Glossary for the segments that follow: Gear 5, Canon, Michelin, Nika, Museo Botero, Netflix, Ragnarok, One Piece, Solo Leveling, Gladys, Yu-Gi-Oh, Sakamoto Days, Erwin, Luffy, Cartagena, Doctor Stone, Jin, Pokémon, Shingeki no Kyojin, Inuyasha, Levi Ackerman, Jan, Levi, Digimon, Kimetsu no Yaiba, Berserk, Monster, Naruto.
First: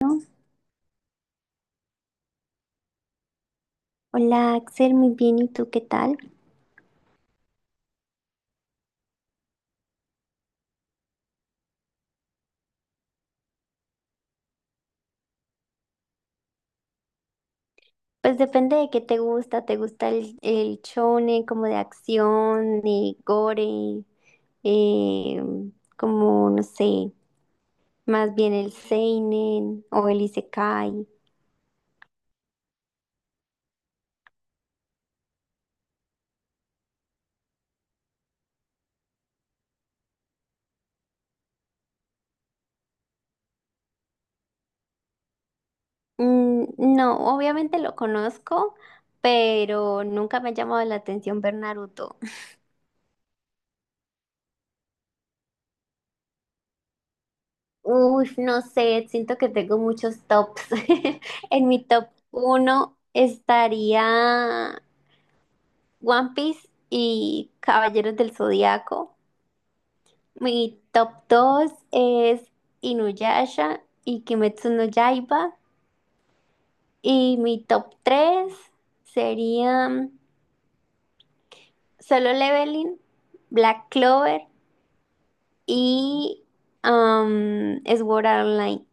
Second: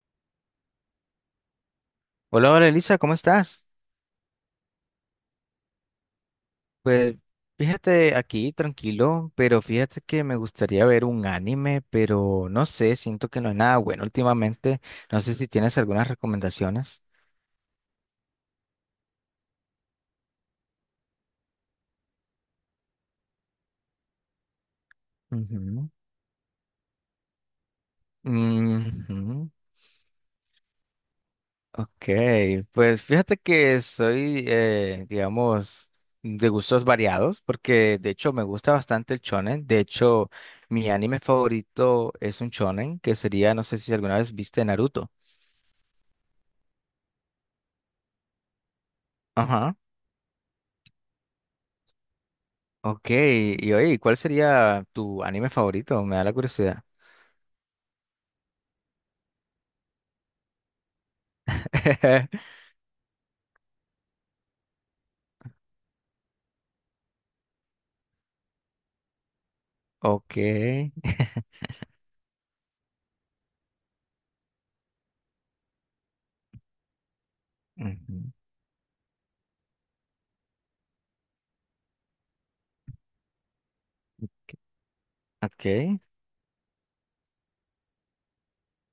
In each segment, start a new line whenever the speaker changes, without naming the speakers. ¿No?
Hola, hola Elisa, ¿cómo estás?
Hola Axel, muy bien, ¿y tú qué tal?
Pues fíjate aquí, tranquilo, pero fíjate que me gustaría ver un anime, pero no sé, siento que no es nada bueno últimamente. No sé si tienes algunas recomendaciones.
Pues depende de qué ¿te gusta el shonen como de acción, de gore, eh,
Ujú.
como no sé, más bien el
Ujú.
seinen o el isekai?
Ok, pues fíjate que soy, digamos, de gustos variados, porque de hecho me gusta bastante el shonen. De hecho, mi anime favorito es un shonen, que sería, no sé si alguna vez viste Naruto.
No, obviamente lo conozco,
Ajá.
pero nunca me ha llamado la atención ver Naruto.
Ok, y oye, ¿cuál sería tu anime favorito? Me da la curiosidad.
Uy, no sé, siento que tengo muchos tops. En mi top uno estaría One Piece y Caballeros del Zodiaco.
Ok.
Mi top 2 es Inuyasha y Kimetsu no Yaiba. Y mi top
Ujú.
3 serían Solo Leveling, Black Clover
Ok.
y Sword Art Online.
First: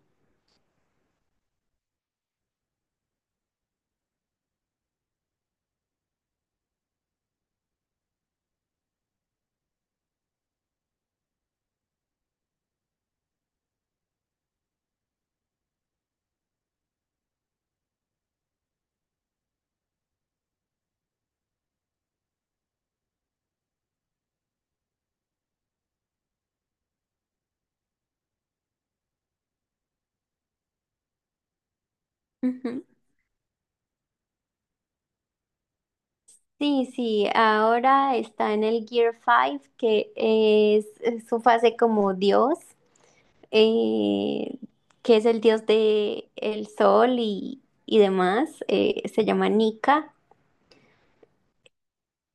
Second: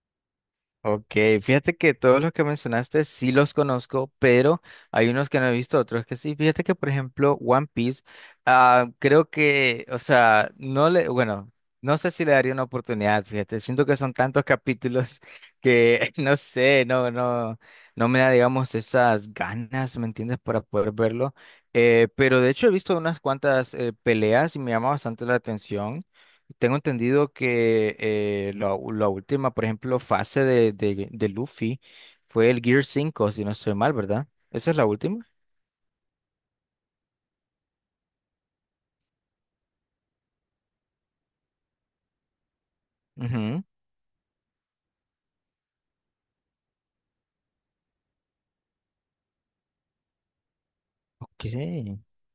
Ok, fíjate que todos los que mencionaste sí los conozco, pero hay unos que no he visto, otros que sí. Fíjate que, por ejemplo, One Piece, ah, creo que, o sea, no le, bueno, no sé si le daría una oportunidad, fíjate, siento que son tantos capítulos que, no sé, no, no, no me da, digamos, esas ganas, ¿me entiendes?, para poder verlo. Pero de hecho he visto unas cuantas peleas y me llama bastante la atención. Tengo entendido que la última, por ejemplo, fase de Luffy fue el Gear
Ujú.
cinco, si no estoy mal, ¿verdad? ¿Esa es la última?
Sí, sí, ahora está en el Gear 5, que es su fase como Dios.
Ujú.
eh, que es el dios de el sol y demás, se llama Nika.
Ok.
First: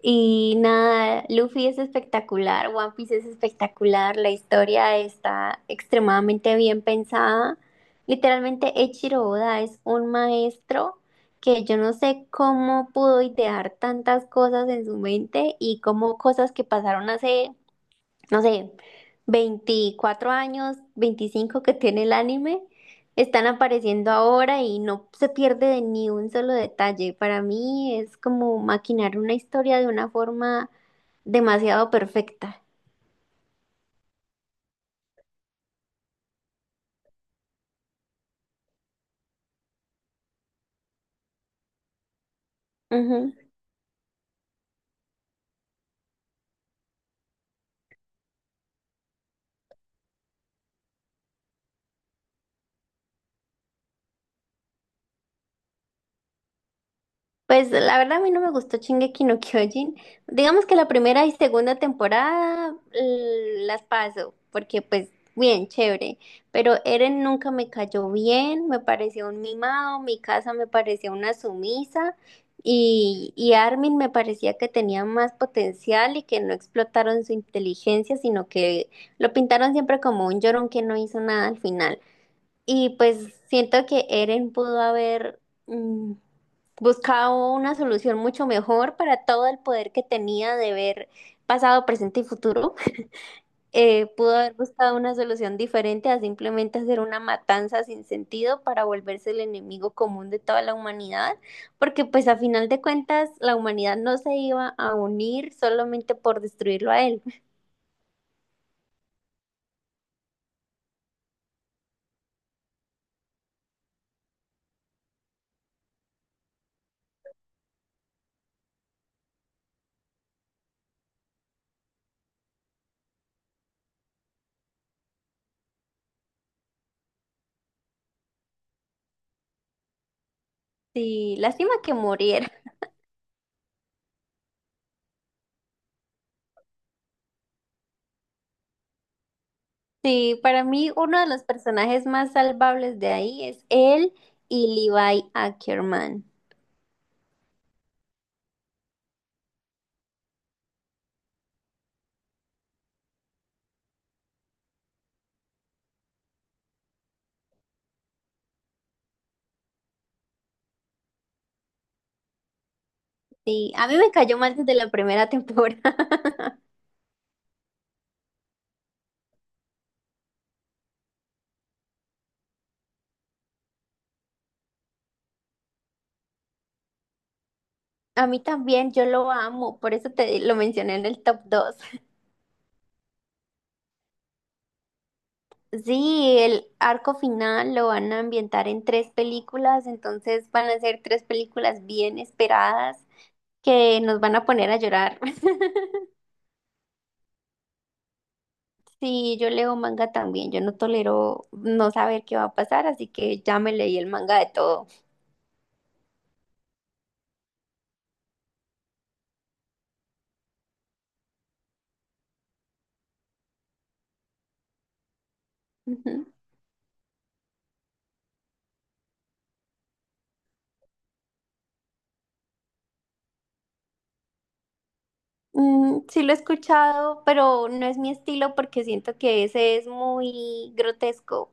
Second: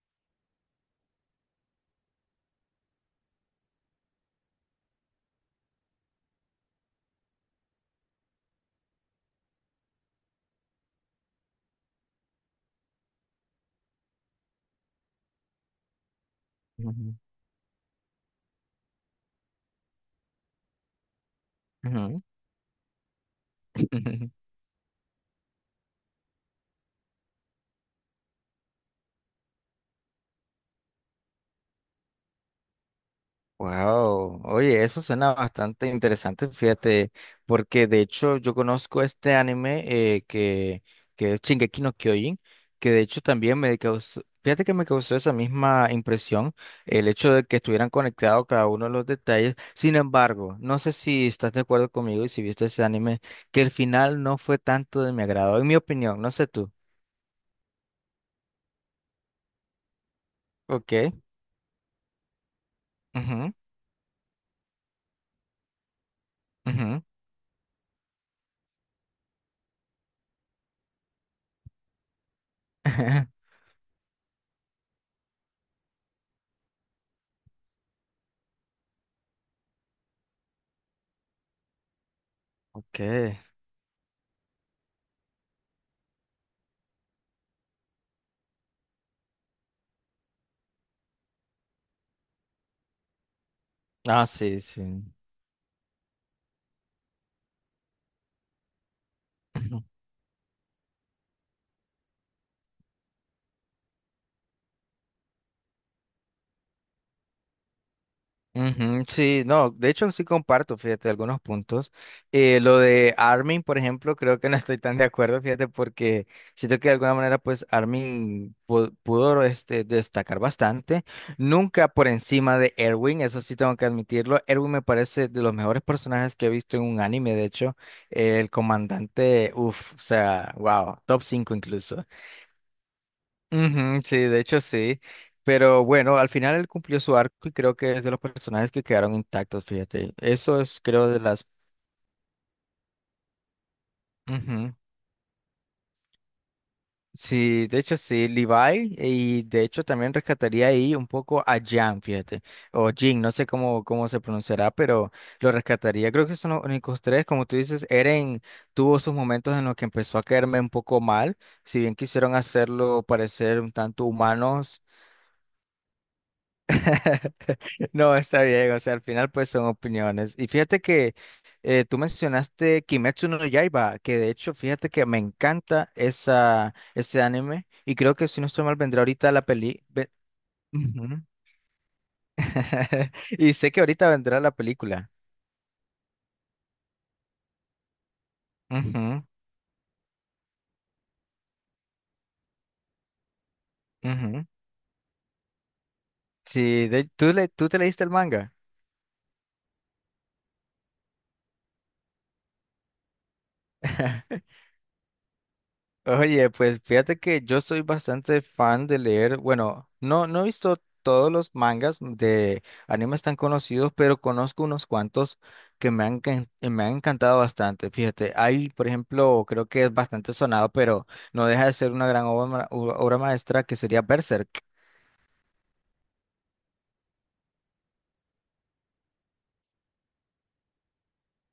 Y nada, Luffy es espectacular, One Piece es espectacular, la historia está extremadamente bien pensada. Literalmente, Eiichiro Oda es un maestro que yo no sé cómo pudo idear tantas cosas en su mente y cómo cosas que pasaron
Ujú.
hace no sé, 24 años, 25 que tiene el
Ujú.
anime, están apareciendo ahora y no se pierde de ni un solo detalle. Para mí es como maquinar una historia de una forma demasiado perfecta.
Wow, oye, eso suena bastante interesante, fíjate, porque de hecho yo conozco este anime eh, que, que es Shingeki no Kyojin, que de hecho también me causó, fíjate que me causó esa misma impresión, el hecho de que estuvieran conectados cada uno de los detalles. Sin embargo, no sé si estás de acuerdo conmigo y si viste ese anime, que el final no fue tanto de mi agrado, en mi opinión, no sé tú.
Pues la verdad a mí no me gustó Shingeki no Kyojin. Digamos que la
Ok.
primera y segunda temporada
Ujú,
las paso, porque pues bien, chévere. Pero
ujú.
Eren nunca me cayó bien, me pareció un mimado, mi casa me parecía una sumisa y, y Armin me parecía que tenía más potencial y que no explotaron su inteligencia, sino que lo pintaron siempre como un llorón que no hizo nada al final. Y
Ok.
pues siento que Eren pudo haber mm, buscado una solución mucho mejor para todo el poder que tenía de ver pasado, presente y futuro.
Ah,
Pudo haber
sí,
buscado
sí.
una solución diferente a simplemente hacer una matanza sin sentido para volverse el enemigo común de toda la humanidad, porque pues a final de cuentas la humanidad no se iba a unir solamente por destruirlo a él.
Ujú, sí, no, de hecho sí comparto, fíjate, algunos puntos. Lo de Armin, por ejemplo, creo que no estoy tan de acuerdo, fíjate, porque siento que de alguna manera, pues Armin pudo, este, destacar bastante, nunca por encima de Erwin, eso sí tengo que admitirlo. Erwin me parece de los mejores personajes que he visto en un anime, de hecho, el comandante, uff, o sea, wow, top
Sí,
5
lástima que
incluso.
muriera.
Ujú, sí, de hecho sí. Pero bueno, al final él cumplió su arco y creo que es de los personajes que quedaron intactos, fíjate.
Sí,
Eso
para
es,
mí
creo, de
uno de los
las...
personajes más salvables de ahí es él
Ujú.
y Levi Ackerman.
Sí, de hecho sí, Levi y de hecho también rescataría ahí un poco a Jan, fíjate, o Jin, no sé cómo se pronunciará, pero lo rescataría. Creo que son los únicos tres, como tú dices, Eren tuvo sus momentos en los que empezó a caerme un poco mal, si bien quisieron hacerlo parecer
Sí,
un
a mí
tanto
me cayó mal desde
humanos.
la primera temporada.
No, está bien, o sea, al final pues son opiniones. Y fíjate que tú mencionaste Kimetsu no Yaiba, que de hecho fíjate que me encanta esa, ese anime y creo
A
que
mí
si no estoy mal
también,
vendrá
yo lo
ahorita la
amo,
peli...
por eso
ve-
te lo mencioné en el
Ujú.
top 2.
Y sé que ahorita vendrá la película.
Sí, el arco final lo van a ambientar en tres
Ujú,
películas, entonces van a ser tres películas bien esperadas que nos van
ujú.
a poner a llorar.
Sí, ¿tú te leíste el manga?
Sí, yo leo manga también, yo no tolero no saber qué va a pasar, así que ya me leí el manga de todo.
Oye, pues fíjate que yo soy bastante fan de leer, bueno, no, no he visto todos los mangas de animes tan conocidos, pero conozco unos cuantos que
Ujú.
me han encantado bastante. Fíjate, hay, por ejemplo, creo que es bastante sonado, pero no deja de ser una gran obra, obra maestra que sería Berserk.
Sí lo he escuchado, pero no es mi estilo porque siento que ese es muy grotesco.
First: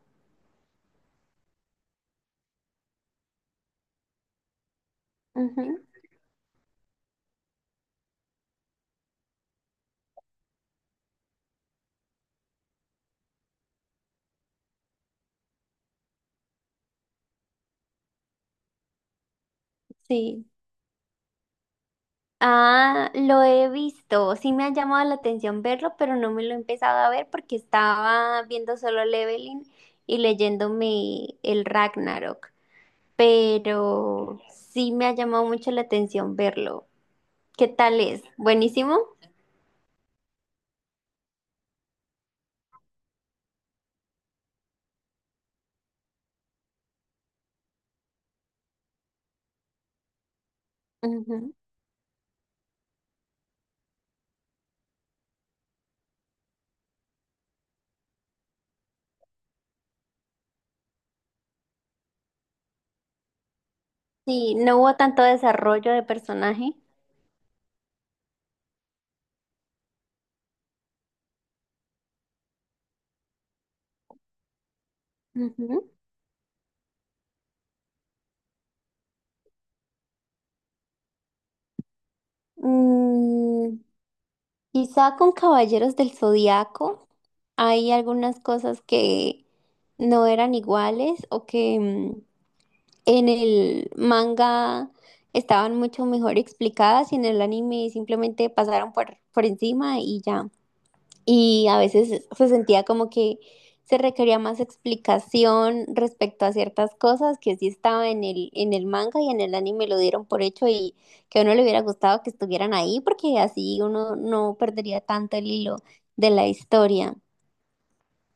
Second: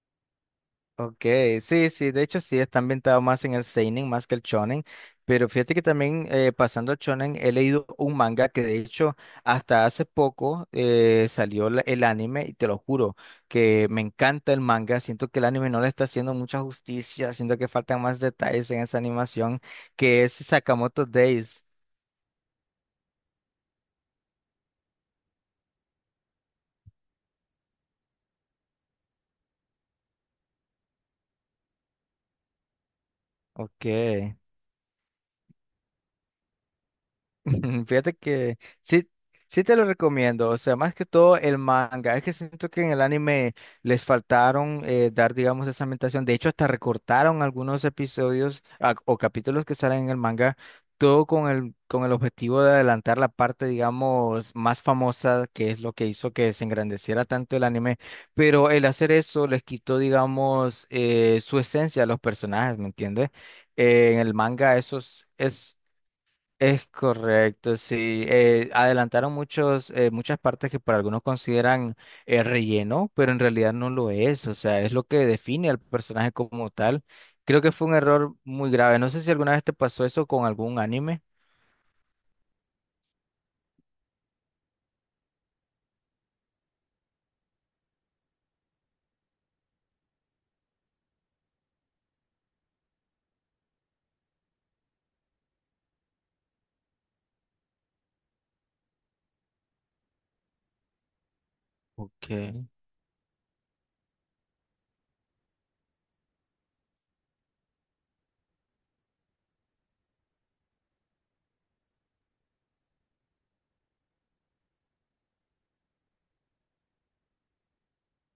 Ok, sí, sí, de hecho sí, está ambientado más en el seinen más que el shonen, pero
Ujú,
fíjate que también pasando al shonen he leído un manga que de hecho hasta hace poco salió el anime y te lo juro que me encanta el manga, siento que el anime no le está haciendo mucha justicia, siento que faltan más detalles en esa animación que es
sí.
Sakamoto Days.
Ah, lo he visto. Sí me ha llamado la atención verlo, pero no me lo he empezado a ver porque estaba viendo solo Leveling y leyéndome el Ragnarok.
Ok.
Pero sí me ha llamado mucho la atención verlo. ¿Qué tal
Fíjate
es?
que
¿Buenísimo?
sí, sí te lo recomiendo, o sea, más que todo el manga, es que siento que en el anime les faltaron dar, digamos, esa ambientación, de hecho hasta recortaron algunos episodios o capítulos que salen en el manga, todo con
Ujú.
el, con el objetivo de adelantar la parte, digamos, más famosa, que es lo que hizo que se engrandeciera tanto el anime, pero el hacer eso les quitó, digamos, su esencia a los personajes, ¿me entiendes? En el
Sí,
manga
no hubo
eso
tanto
es... es
desarrollo de personaje.
es correcto, sí. Adelantaron muchos, muchas partes que para algunos consideran relleno, pero en realidad no lo es. O sea, es lo que define al
Ujú.
personaje como tal. Creo que fue un error muy grave. No sé si alguna vez te pasó eso con algún anime.
Mm, Quizá con Caballeros del Zodiaco hay algunas cosas que no eran iguales o que en el manga estaban mucho mejor explicadas y en el anime simplemente pasaron por encima y ya y a veces se
Okay,
sentía como que se requería más explicación respecto a ciertas cosas que sí estaba en el manga y en el anime lo dieron por hecho y que a uno le hubiera gustado que estuvieran ahí porque así uno no perdería tanto el hilo de la historia.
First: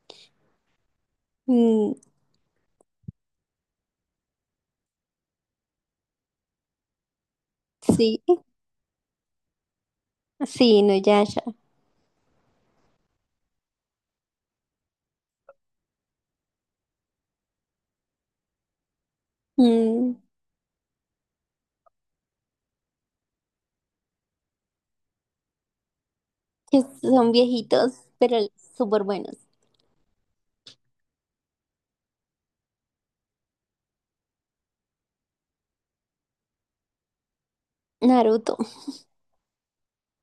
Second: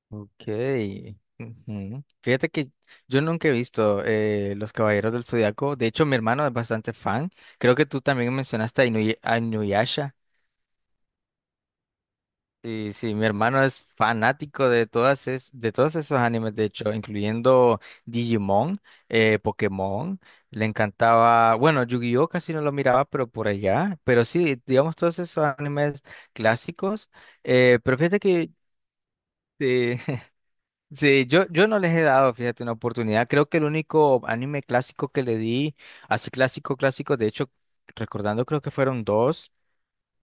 okay.
Mm,
Ujú. Fíjate que yo nunca he visto Los Caballeros del Zodiaco. De hecho, mi hermano es bastante fan. Creo que tú
sí,
también mencionaste a a Inuyasha.
sí, Nuyasha.
Sí, sí, mi hermano es fanático de de todos esos animes, de hecho, incluyendo Digimon,
Mm,
Pokémon, le encantaba, bueno, Yu-Gi-Oh casi no lo miraba, pero por allá, pero sí, digamos todos esos animes
que
clásicos,
son viejitos,
pero fíjate
pero
que
súper buenos.
eh, sí, yo no les he dado, fíjate, una oportunidad, creo que el único anime clásico que le di, así clásico, clásico, de hecho, recordando
Naruto.
creo que fueron dos.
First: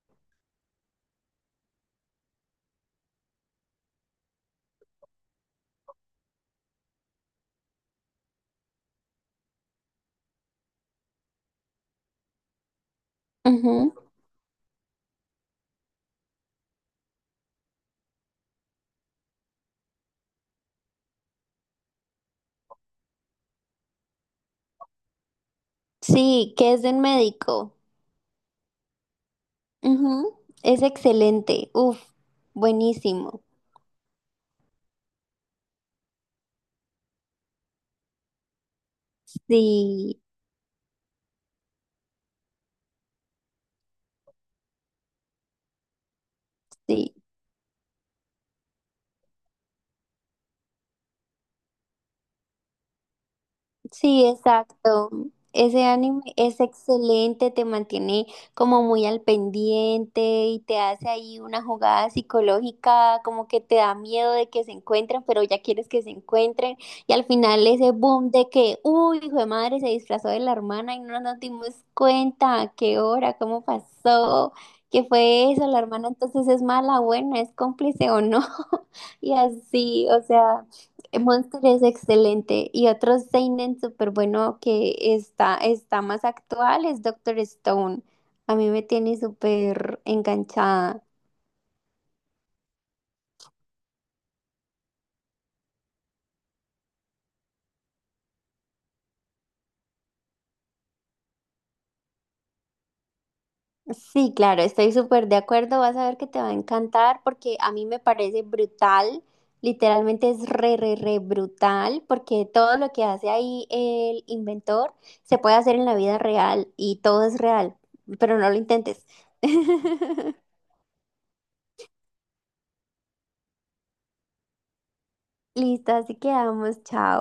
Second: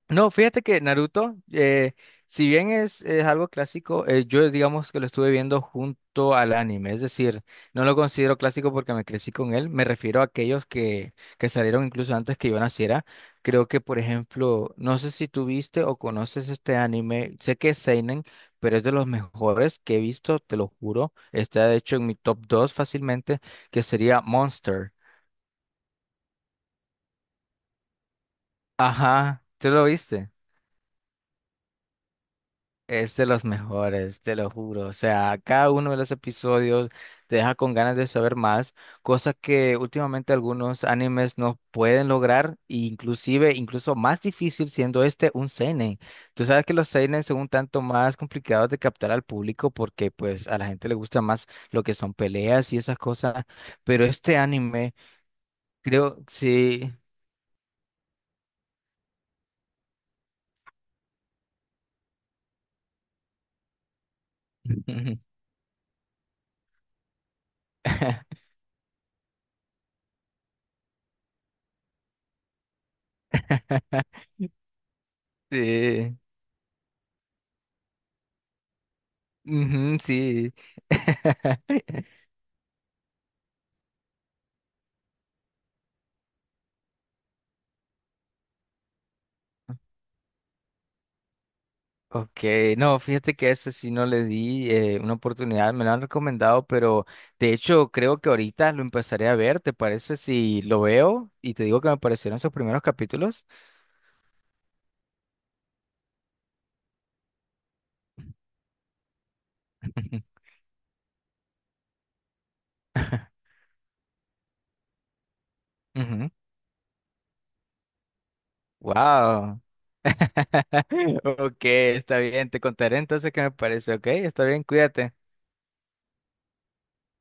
No, fíjate que Naruto, si bien es algo clásico, yo digamos que lo estuve viendo junto al anime, es decir, no lo considero clásico porque me crecí con él, me refiero a aquellos que salieron incluso antes que yo naciera. Creo que,
Ujú.
por ejemplo, no sé si tú viste o conoces este anime, sé que es Seinen, pero es de los mejores que he visto, te lo juro, está de hecho en mi top 2 fácilmente, que sería Monster.
Sí, que es de un médico.
Ajá, ¿tú lo viste?
Ujú, es excelente. Uf,
Es de
buenísimo.
los mejores, te lo juro. O sea, cada uno de los episodios te deja con ganas de saber más, cosas que
Sí,
últimamente algunos animes no pueden lograr, e inclusive, incluso más difícil siendo este un seinen. Tú sabes que los
sí.
seinen son un tanto más complicados de captar al público porque pues a la gente le gusta más lo que son peleas y esas cosas, pero
Sí,
este anime,
exacto. Ese anime
creo,
es
sí.
excelente, te mantiene como muy al pendiente y te hace ahí una jugada psicológica, como que te da miedo de que se encuentren, pero ya quieres que se encuentren. Y al final ese boom de que, uy, hijo de madre, se disfrazó de la hermana y no nos dimos cuenta, ¿a qué hora, cómo pasó, qué fue eso, la hermana
Sí.
entonces es mala, buena, es cómplice o no? Y
Ujú,
así, o
sí.
sea. Monster es excelente y otro seinen súper bueno que está, está más actual es Doctor Stone. A mí me tiene súper enganchada.
Ok, no, fíjate que a ese sí no le di una oportunidad, me lo han recomendado, pero de hecho creo que ahorita lo empezaré a ver, ¿te parece si lo veo? Y te digo que me parecieron esos primeros capítulos.
Sí, claro, estoy súper de acuerdo. Vas a ver que te va a encantar porque a mí me parece brutal. Literalmente es re, re, re brutal porque todo lo que hace ahí el inventor se puede hacer en la vida
Ujú.
real y todo es real, pero no lo intentes.
Wow, ok, está bien, te contaré entonces qué me parece, ok, está bien, cuídate.
Listo, así quedamos. Chao.